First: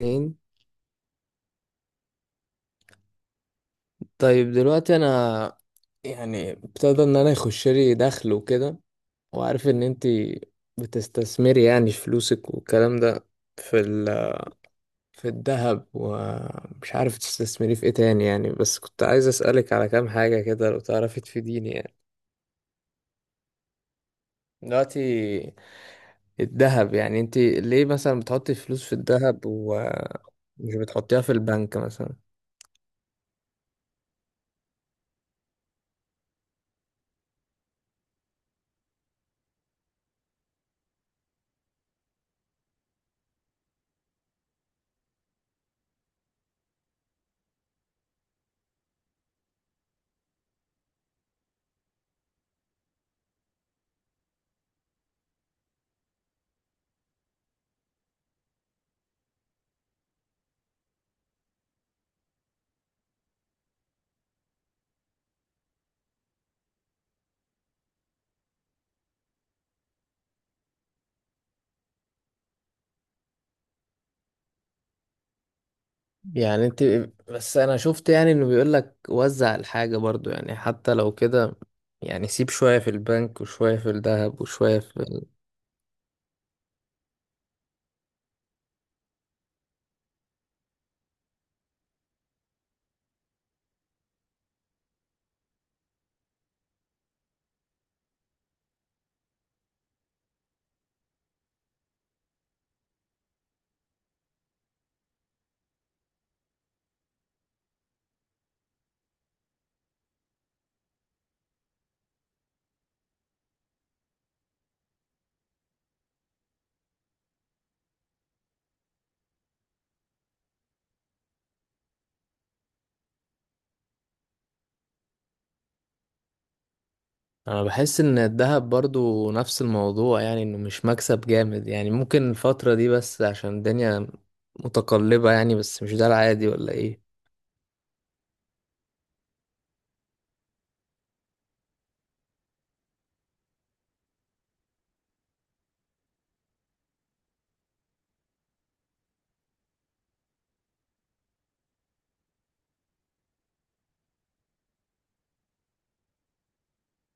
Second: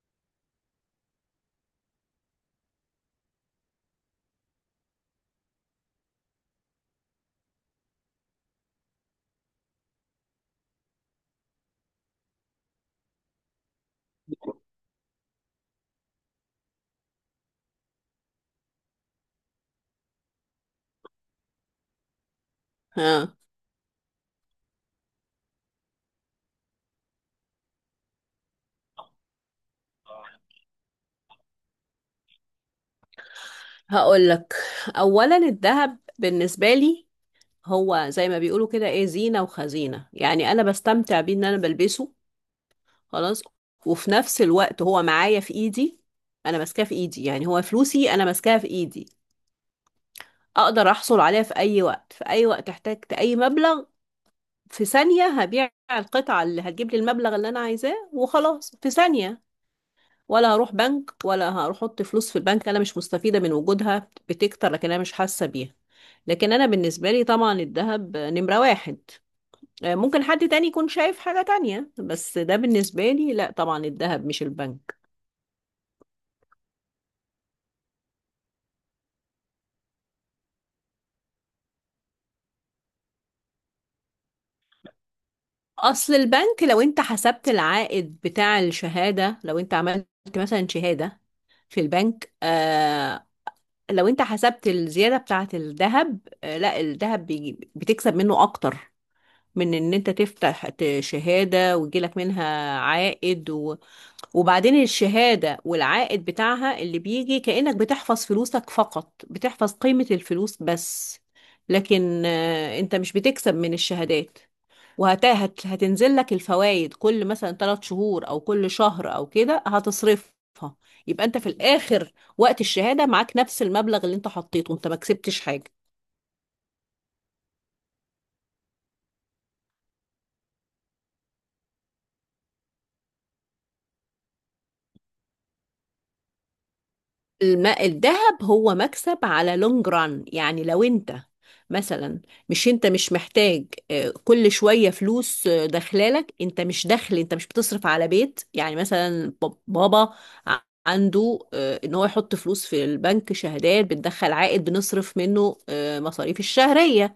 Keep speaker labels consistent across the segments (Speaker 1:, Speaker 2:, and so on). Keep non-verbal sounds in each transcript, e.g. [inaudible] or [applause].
Speaker 1: اتنين. طيب دلوقتي انا ابتدى ان انا يخش لي دخل وكده، وعارف ان انتي بتستثمري يعني فلوسك والكلام ده في في الذهب، ومش عارف تستثمري في ايه تاني يعني، بس كنت عايز اسألك على كام حاجة كده لو تعرفي تفيديني يعني.
Speaker 2: ها،
Speaker 1: دلوقتي الذهب، يعني انتي ليه مثلا بتحطي فلوس في الذهب ومش بتحطيها في البنك مثلا؟
Speaker 2: هقول لك. اولا الذهب بالنسبه لي هو زي ما بيقولوا كده، ايه، زينه وخزينه. يعني انا بستمتع بيه ان انا بلبسه، خلاص. وفي نفس الوقت هو معايا في ايدي، انا ماسكاه في ايدي، يعني هو فلوسي انا ماسكاها في ايدي. اقدر احصل عليها في اي وقت، في اي وقت احتجت اي مبلغ، في ثانيه هبيع القطعه اللي هتجيب لي المبلغ اللي انا عايزاه وخلاص، في ثانيه. ولا هروح بنك ولا هروح احط فلوس في البنك، انا مش مستفيده من وجودها بتكتر لكن انا مش حاسه بيها. لكن انا بالنسبه لي طبعا الذهب نمره واحد. ممكن حد تاني يكون شايف حاجه تانية، بس ده بالنسبه لي لا طبعا الذهب مش البنك.
Speaker 1: يعني انت، بس انا شفت يعني انه بيقول لك وزع الحاجة برضو، يعني حتى لو كده يعني سيب شوية في البنك وشوية في الذهب وشوية في ال...
Speaker 2: اصل البنك، لو انت حسبت العائد بتاع الشهاده، لو انت عملت مثلا شهاده في البنك، لو انت حسبت الزياده بتاعه الذهب، لا، الذهب بيجي بتكسب منه اكتر من ان انت تفتح شهاده ويجيلك منها عائد. وبعدين الشهادة والعائد بتاعها اللي بيجي كأنك بتحفظ فلوسك فقط، بتحفظ قيمة الفلوس بس. لكن انت مش بتكسب من الشهادات، وهتنزل لك الفوائد كل مثلا 3 شهور او كل شهر او كده هتصرفها. يبقى انت في الاخر وقت الشهادة معاك نفس المبلغ اللي انت حطيته، انت ما كسبتش حاجة.
Speaker 1: انا بحس ان الذهب برضو نفس الموضوع، يعني انه مش مكسب جامد يعني، ممكن الفترة دي بس عشان الدنيا متقلبة يعني، بس مش ده العادي ولا ايه؟
Speaker 2: الذهب هو مكسب على لونج ران. يعني لو انت مثلا مش انت مش محتاج كل شوية فلوس داخلالك، انت مش دخل، انت مش بتصرف على بيت. يعني مثلا بابا ع- عنده ان هو يحط فلوس في البنك شهادات بتدخل عائد بنصرف منه مصاريف الشهرية.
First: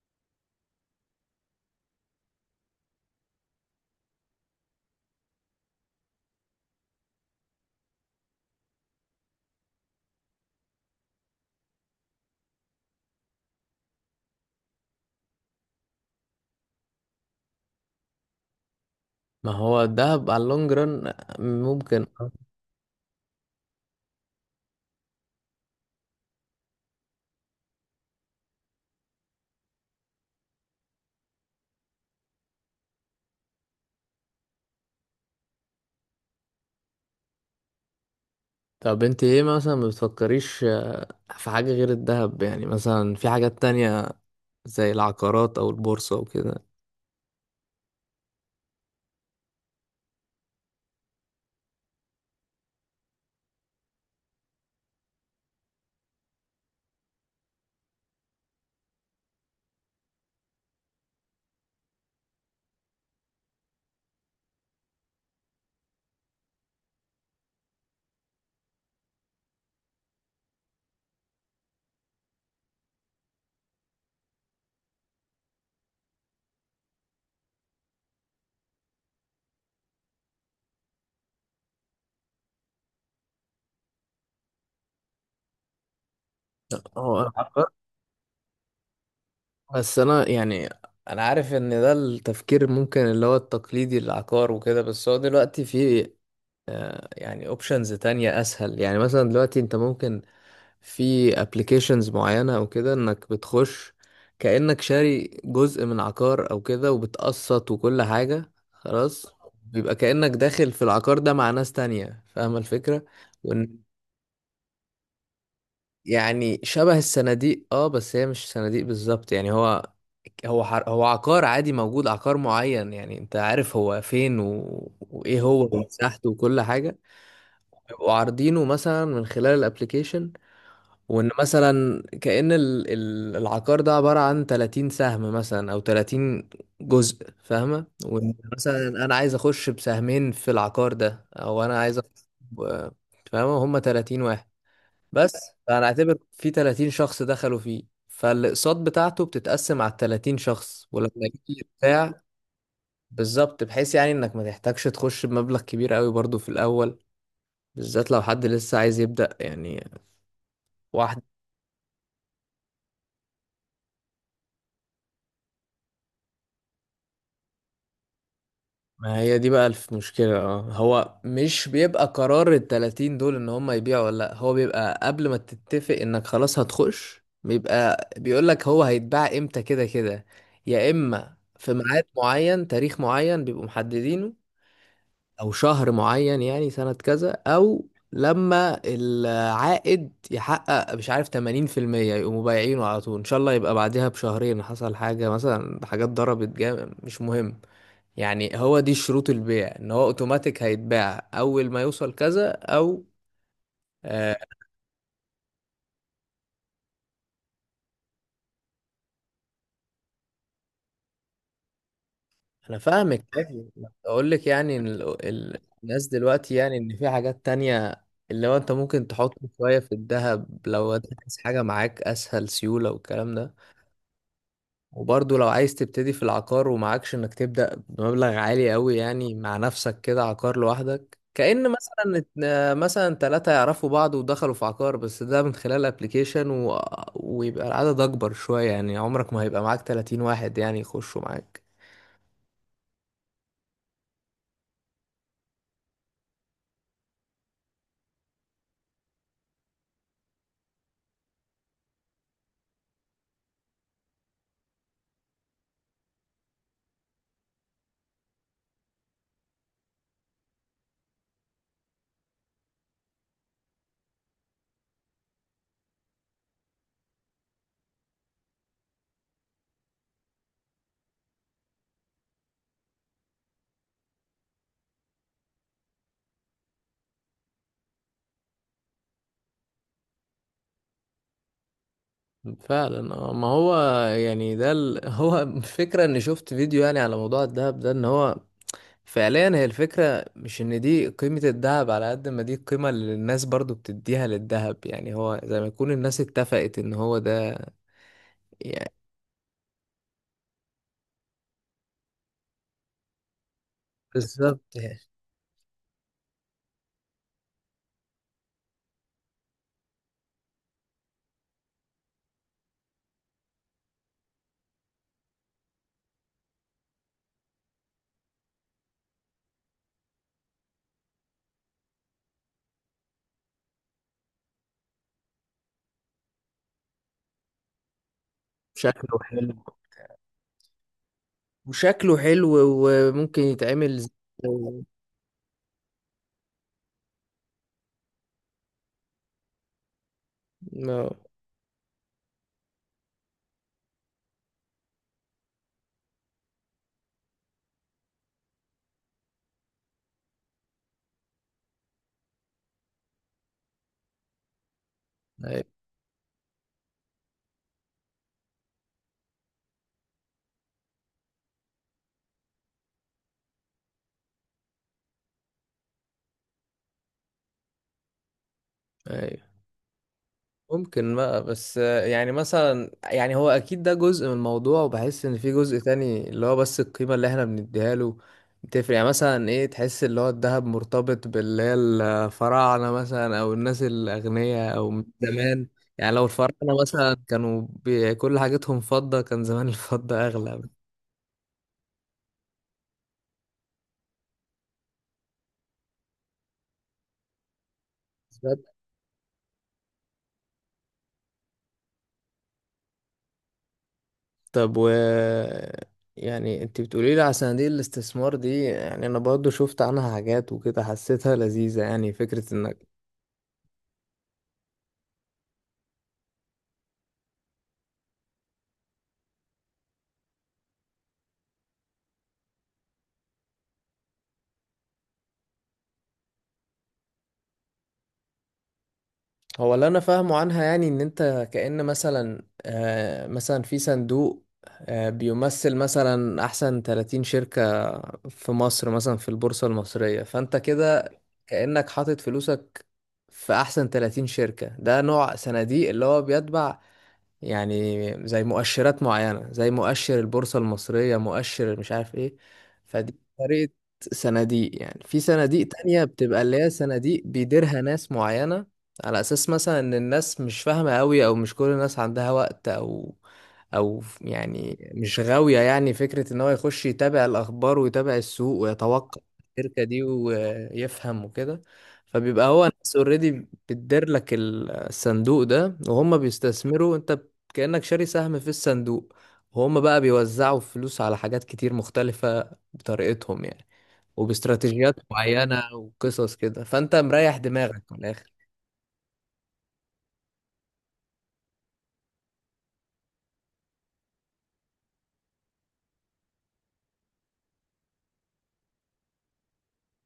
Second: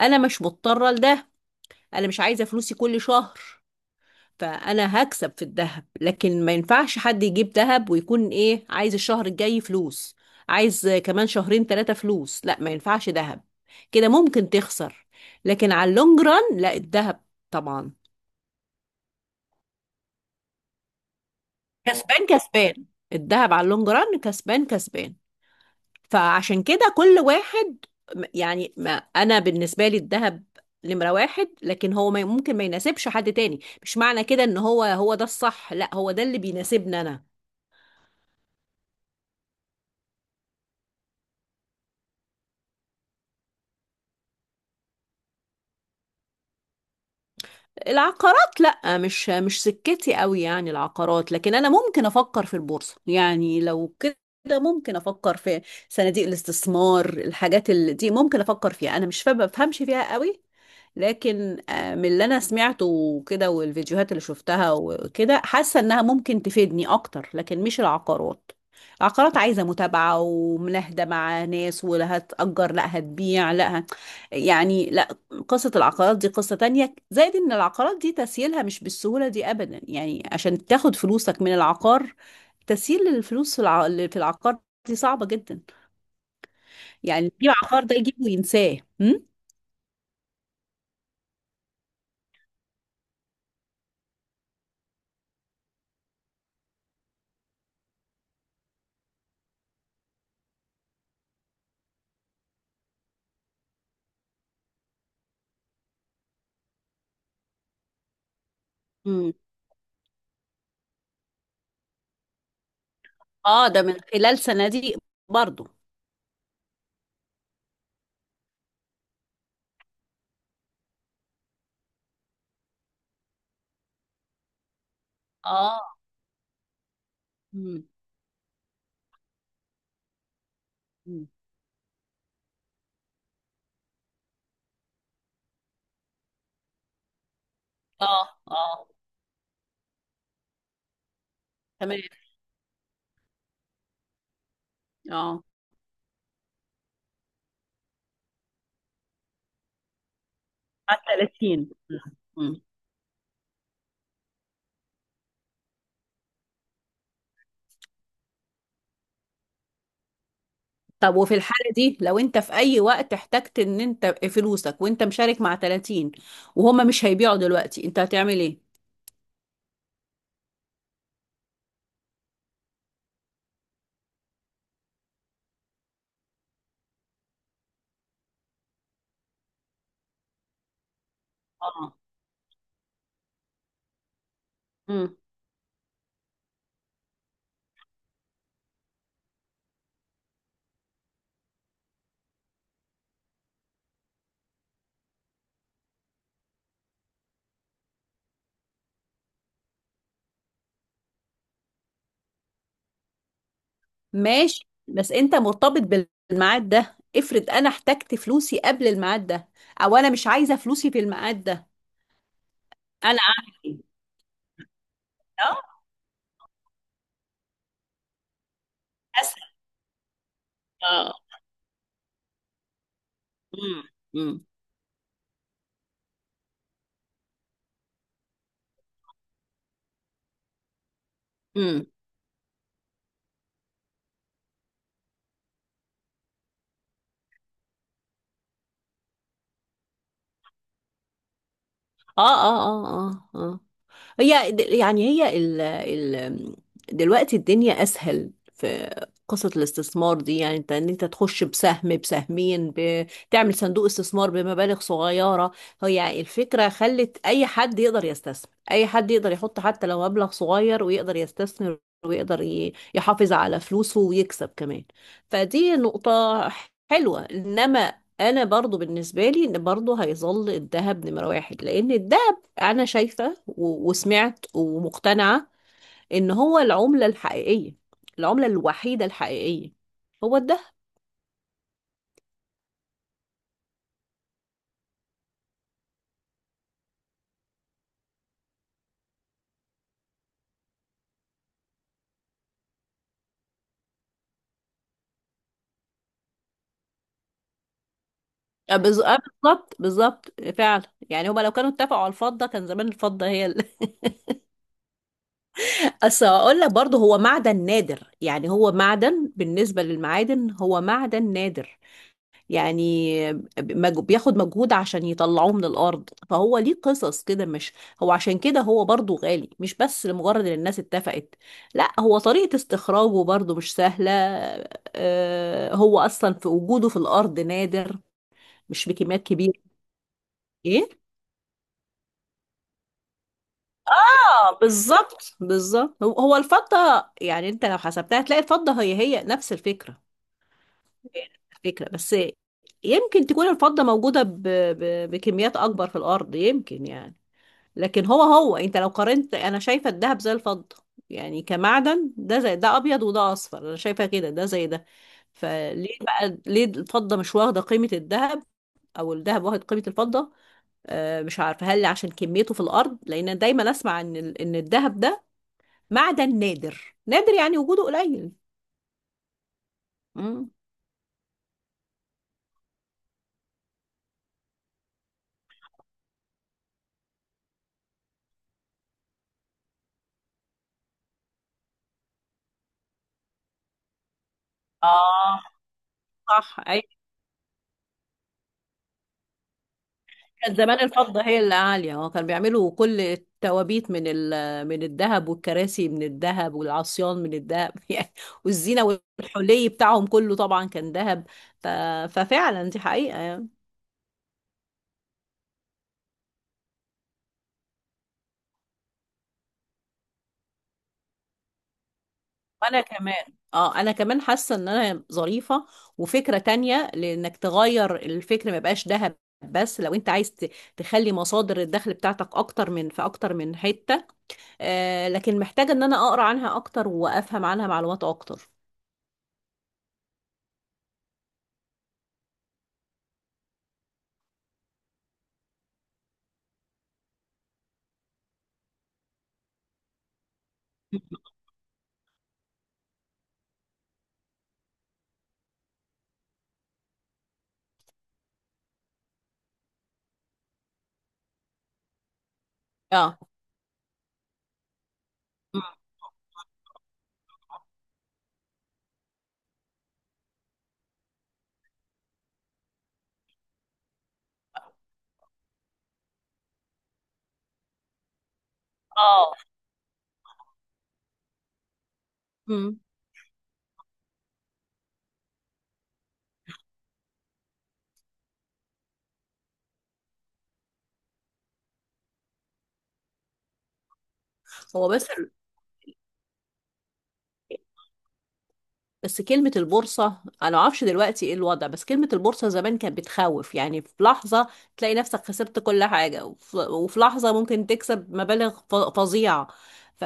Speaker 2: انا مش مضطرة لده، انا مش عايزة فلوسي كل شهر. فانا هكسب في الذهب، لكن ما ينفعش حد يجيب ذهب ويكون ايه عايز الشهر الجاي فلوس، عايز كمان شهرين 3 فلوس، لا ما ينفعش ذهب، كده ممكن تخسر. لكن على اللونج ران لا، الذهب طبعا
Speaker 1: ما هو الذهب على اللونج ران ممكن.
Speaker 2: كسبان كسبان. الذهب على اللونج ران كسبان كسبان. فعشان كده كل واحد، يعني ما انا بالنسبة لي الذهب نمرة واحد، لكن هو ما ممكن ما يناسبش حد تاني، مش معنى كده ان هو هو ده الصح، لا، هو ده اللي بيناسبني انا.
Speaker 1: طب انت ايه مثلا، ما بتفكريش في حاجة غير الذهب يعني، مثلا في حاجات تانية زي العقارات او البورصة وكده؟
Speaker 2: العقارات لا، مش سكتي قوي يعني العقارات، لكن انا ممكن افكر في البورصه، يعني لو كده ممكن افكر في صناديق الاستثمار، الحاجات اللي دي ممكن افكر فيها. انا مش فاهمه، بفهمش فيها قوي، لكن من اللي انا سمعته وكده والفيديوهات اللي شفتها وكده، حاسه انها ممكن تفيدني اكتر. لكن مش العقارات، العقارات عايزه متابعه ومناهده مع ناس، ولا هتأجر لا هتبيع لا يعني قصة العقارات دي قصة تانية، زائد ان العقارات دي تسييلها مش بالسهولة دي ابدا، يعني عشان تاخد فلوسك من العقار، تسييل الفلوس في في العقار دي صعبة جدا. يعني
Speaker 1: هو
Speaker 2: يجيب عقار ده يجيبه وينساه.
Speaker 1: بس انا يعني، انا عارف ان ده التفكير ممكن اللي هو التقليدي، العقار وكده، بس هو دلوقتي في يعني اوبشنز تانية اسهل، يعني مثلا دلوقتي انت ممكن في ابلكيشنز معينة او كده انك بتخش كأنك شاري جزء من عقار او كده وبتقسط وكل حاجة خلاص،
Speaker 2: امم.
Speaker 1: بيبقى كأنك داخل في العقار ده مع ناس تانية فاهمة الفكرة.
Speaker 2: اه، ده من خلال صناديق برضو.
Speaker 1: يعني شبه الصناديق، اه، بس هي مش صناديق بالظبط، يعني هو حر... هو عقار عادي موجود، عقار معين يعني انت عارف هو فين و... وايه هو، اه،
Speaker 2: اه،
Speaker 1: ومساحته وكل حاجة،
Speaker 2: امم،
Speaker 1: بيبقوا عارضينه مثلا من خلال الابليكيشن،
Speaker 2: امم،
Speaker 1: وان مثلا كأن العقار ده عبارة عن 30 سهم مثلا، او 30 جزء فاهمة،
Speaker 2: اه،
Speaker 1: وان
Speaker 2: اه،
Speaker 1: مثلا انا عايز اخش بسهمين في العقار ده، او انا عايز
Speaker 2: تمام.
Speaker 1: اخش ب- فاهمة هما 30 واحد بس،
Speaker 2: اه،
Speaker 1: فانا اعتبر في 30 شخص دخلوا فيه، فالاقساط بتاعته بتتقسم على ال 30 شخص،
Speaker 2: على
Speaker 1: ولما يجي
Speaker 2: 30.
Speaker 1: بتاع،
Speaker 2: مم.
Speaker 1: بالظبط، بحيث يعني انك ما تحتاجش تخش بمبلغ كبير قوي برضو في الاول، بالذات لو حد لسه عايز يبدأ يعني
Speaker 2: طب،
Speaker 1: واحد.
Speaker 2: وفي الحالة دي لو انت في اي وقت احتجت ان انت فلوسك، وانت مشارك مع 30 وهما مش هيبيعوا دلوقتي، انت هتعمل ايه؟
Speaker 1: ما هي دي بقى المشكلة، اه، هو مش بيبقى قرار ال 30 دول ان هم يبيعوا ولا لا، هو بيبقى قبل ما تتفق انك خلاص هتخش بيبقى بيقول لك هو هيتباع امتى، كده كده يا اما في
Speaker 2: اه،
Speaker 1: ميعاد معين، تاريخ معين بيبقوا محددينه
Speaker 2: امم،
Speaker 1: او شهر معين، يعني سنة كذا، او لما العائد يحقق مش عارف 80% يقوموا بايعينه على طول، ان شاء الله يبقى بعدها بشهرين حصل حاجة مثلا، حاجات ضربت جامد مش مهم، يعني هو دي شروط البيع ان هو اوتوماتيك هيتباع اول ما يوصل كذا او آه.
Speaker 2: ماشي. بس انت مرتبط بالميعاد ده، افرض انا احتجت فلوسي قبل الميعاد ده، او انا مش عايزه فلوسي في الميعاد ده،
Speaker 1: انا
Speaker 2: انا
Speaker 1: فاهمك
Speaker 2: اعمل
Speaker 1: أيوة،
Speaker 2: ايه؟
Speaker 1: اقول لك يعني إن
Speaker 2: اه.
Speaker 1: الناس دلوقتي، يعني ان في حاجات تانية اللي هو انت ممكن تحط
Speaker 2: اسهل.
Speaker 1: شوية في الذهب لو انت
Speaker 2: اه،
Speaker 1: عايز حاجة معاك اسهل سيولة والكلام ده،
Speaker 2: امم، امم،
Speaker 1: وبرضه لو عايز تبتدي في العقار ومعكش انك تبدأ بمبلغ عالي قوي، يعني مع نفسك كده عقار لوحدك، كأن
Speaker 2: امم،
Speaker 1: مثلا مثلا ثلاثة يعرفوا بعض ودخلوا في عقار، بس ده من خلال ابلكيشن و... ويبقى العدد اكبر شوية، يعني عمرك ما هيبقى معاك 30 واحد يعني يخشوا معاك.
Speaker 2: اه، اه، اه، اه، اه. هي يعني هي ال دلوقتي الدنيا اسهل في قصة الاستثمار دي. يعني انت ان انت تخش بسهم بسهمين بتعمل صندوق استثمار بمبالغ صغيرة. هي الفكرة خلت اي حد يقدر يستثمر، اي حد يقدر يحط حتى لو مبلغ صغير ويقدر يستثمر ويقدر يحافظ على فلوسه ويكسب كمان. فدي نقطة حلوة، انما انا برضو بالنسبة لي ان برضو هيظل الذهب نمرة واحد، لان الذهب، انا شايفة وسمعت ومقتنعة ان هو العملة الحقيقية، العملة الوحيدة الحقيقية هو الدهب.
Speaker 1: فعلا آه، ما هو يعني ده ال... [laughs] هو الفكرة اني شفت فيديو يعني على موضوع الدهب ده، ان هو فعليا هي الفكرة مش ان دي قيمة الذهب، على قد ما دي القيمة اللي الناس برضو بتديها للذهب، يعني هو زي ما يكون الناس اتفقت ان هو ده
Speaker 2: أه
Speaker 1: يعني.
Speaker 2: بز- أه بالظبط بالظبط فعلا. يعني هما لو كانوا اتفقوا على الفضة كان زمان الفضة.
Speaker 1: بالظبط يعني.
Speaker 2: [laughs] بس هقول لك برضه هو معدن نادر، يعني هو معدن بالنسبة للمعادن هو معدن نادر. يعني بياخد مجهود عشان يطلعوه من الأرض، فهو ليه قصص كده، مش هو عشان كده هو برضو غالي مش بس لمجرد إن الناس اتفقت، لا، هو طريقة استخراجه برضو مش سهلة. هو أصلا في وجوده في الأرض نادر، مش
Speaker 1: شكله
Speaker 2: بكميات
Speaker 1: حلو.
Speaker 2: كبيرة. ايه؟
Speaker 1: وشكله حلو، وممكن يتعمل زي-
Speaker 2: بالظبط بالظبط. هو هو الفضة، يعني انت لو حسبتها هتلاقي الفضة هي هي نفس الفكرة.
Speaker 1: ما-
Speaker 2: الفكرة بس يمكن تكون الفضة موجودة بكميات أكبر في الأرض، يمكن يعني. لكن هو، هو انت لو قارنت انا شايفه الدهب زي الفضه، يعني كمعدن، ده زي ده، ابيض وده اصفر، انا شايفه كده ده زي ده.
Speaker 1: أيوة،
Speaker 2: فليه بقى ليه الفضه مش واخده قيمه الذهب، او الذهب واخد قيمه الفضه؟ آه، مش عارفه هل عشان كميته في الارض، لان دايما اسمع ان ان الذهب ده معدن نادر نادر، يعني وجوده قليل.
Speaker 1: أيوة.
Speaker 2: امم.
Speaker 1: ممكن بقى بس، يعني مثلا، يعني هو اكيد ده جزء من الموضوع، وبحس ان في جزء تاني اللي هو بس القيمة اللي احنا بنديها له بتفرق، يعني مثلا ايه تحس اللي هو الذهب مرتبط باللي هي الفراعنة مثلا، او الناس الاغنياء او من
Speaker 2: اه،
Speaker 1: زمان، يعني لو
Speaker 2: صح.
Speaker 1: الفراعنة مثلا كانوا بي- كل حاجتهم فضة كان زمان [laughs] الفضة
Speaker 2: كان
Speaker 1: اغلى.
Speaker 2: زمان الفضة هي اللي عالية. اه، كانوا بيعملوا كل التوابيت من الذهب والكراسي من الذهب والعصيان من الذهب، [laughs] يعني،
Speaker 1: بالظبط.
Speaker 2: والزينة والحلي بتاعهم كله طبعا كان ذهب. ف... ففعلا دي حقيقة يعني.
Speaker 1: طب و، يعني انت بتقولي لي على صناديق الاستثمار دي، يعني انا برضو شفت عنها حاجات وكده حسيتها لذيذة، يعني فكرة انك،
Speaker 2: انا كمان، اه انا كمان حاسة ان انا ظريفة وفكرة تانية لانك تغير الفكر، ما يبقاش ذهب بس. لو انت عايز تخلي مصادر الدخل بتاعتك اكتر، من في اكتر من حتة. آه، لكن محتاجة ان انا اقرا عنها اكتر وافهم عنها معلومات اكتر.
Speaker 1: هو اللي انا فاهمه عنها يعني ان انت كأن مثلا آه، مثلا في صندوق آه بيمثل مثلا احسن 30 شركة في مصر مثلا في البورصة المصرية، فانت كده كأنك حاطط فلوسك في احسن 30 شركة، ده نوع صناديق اللي هو بيتبع يعني زي مؤشرات معينة زي مؤشر البورصة المصرية، مؤشر مش عارف ايه، فدي
Speaker 2: اه.
Speaker 1: طريقة صناديق. يعني في
Speaker 2: مم.
Speaker 1: صناديق تانية بتبقى اللي هي صناديق بيديرها ناس معينة، على أساس مثلا إن الناس مش فاهمة أوي، أو مش كل الناس عندها وقت، أو أو يعني مش غاوية يعني فكرة إن هو يخش يتابع الأخبار ويتابع السوق ويتوقع
Speaker 2: اه.
Speaker 1: الشركة دي ويفهم وكده، فبيبقى هو
Speaker 2: مم.
Speaker 1: ناس اوريدي بتدير لك الصندوق ده وهم بيستثمروا، انت كأنك شاري سهم في الصندوق، وهم بقى بيوزعوا فلوس على حاجات كتير مختلفة بطريقتهم يعني،
Speaker 2: هو
Speaker 1: وباستراتيجيات
Speaker 2: بس،
Speaker 1: معينة وقصص كده، فأنت مريح دماغك من الآخر.
Speaker 2: بس كلمة البورصة أنا معرفش دلوقتي إيه الوضع، بس كلمة البورصة زمان كانت بتخوف، يعني في لحظة تلاقي نفسك خسرت كل حاجة، وفي لحظة ممكن تكسب مبالغ فظيعة. ف...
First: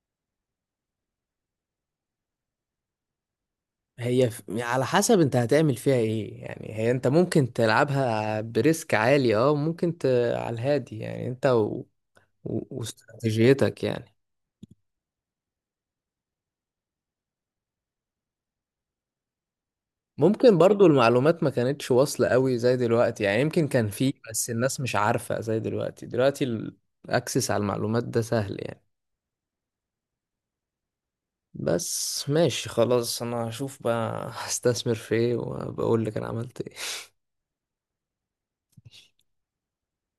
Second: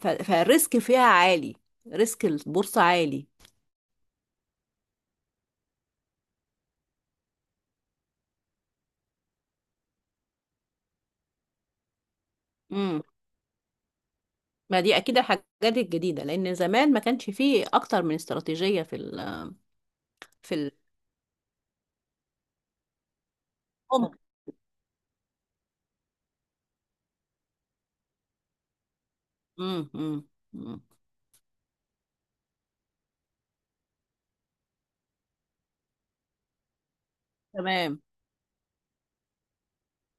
Speaker 2: فالريسك فيها عالي، ريسك البورصة عالي.
Speaker 1: هي ف- على حسب انت هتعمل فيها ايه يعني، هي انت ممكن تلعبها بريسك عالي، اه، ممكن ت... على الهادي، يعني انت و... و...
Speaker 2: مم.
Speaker 1: واستراتيجيتك يعني.
Speaker 2: ما دي أكيد الحاجات الجديدة، لأن زمان ما كانش فيه أكتر من استراتيجية في
Speaker 1: ممكن
Speaker 2: ال...
Speaker 1: برضو المعلومات ما كانتش واصلة قوي زي دلوقتي، يعني يمكن كان
Speaker 2: مم.
Speaker 1: فيه بس الناس مش عارفة زي دلوقتي. دلوقتي الاكسس على المعلومات ده سهل يعني.
Speaker 2: مم. مم.
Speaker 1: بس ماشي خلاص، انا هشوف بقى [laughs] هستثمر في ايه وبقول لك انا عملت ايه.
Speaker 2: تمام.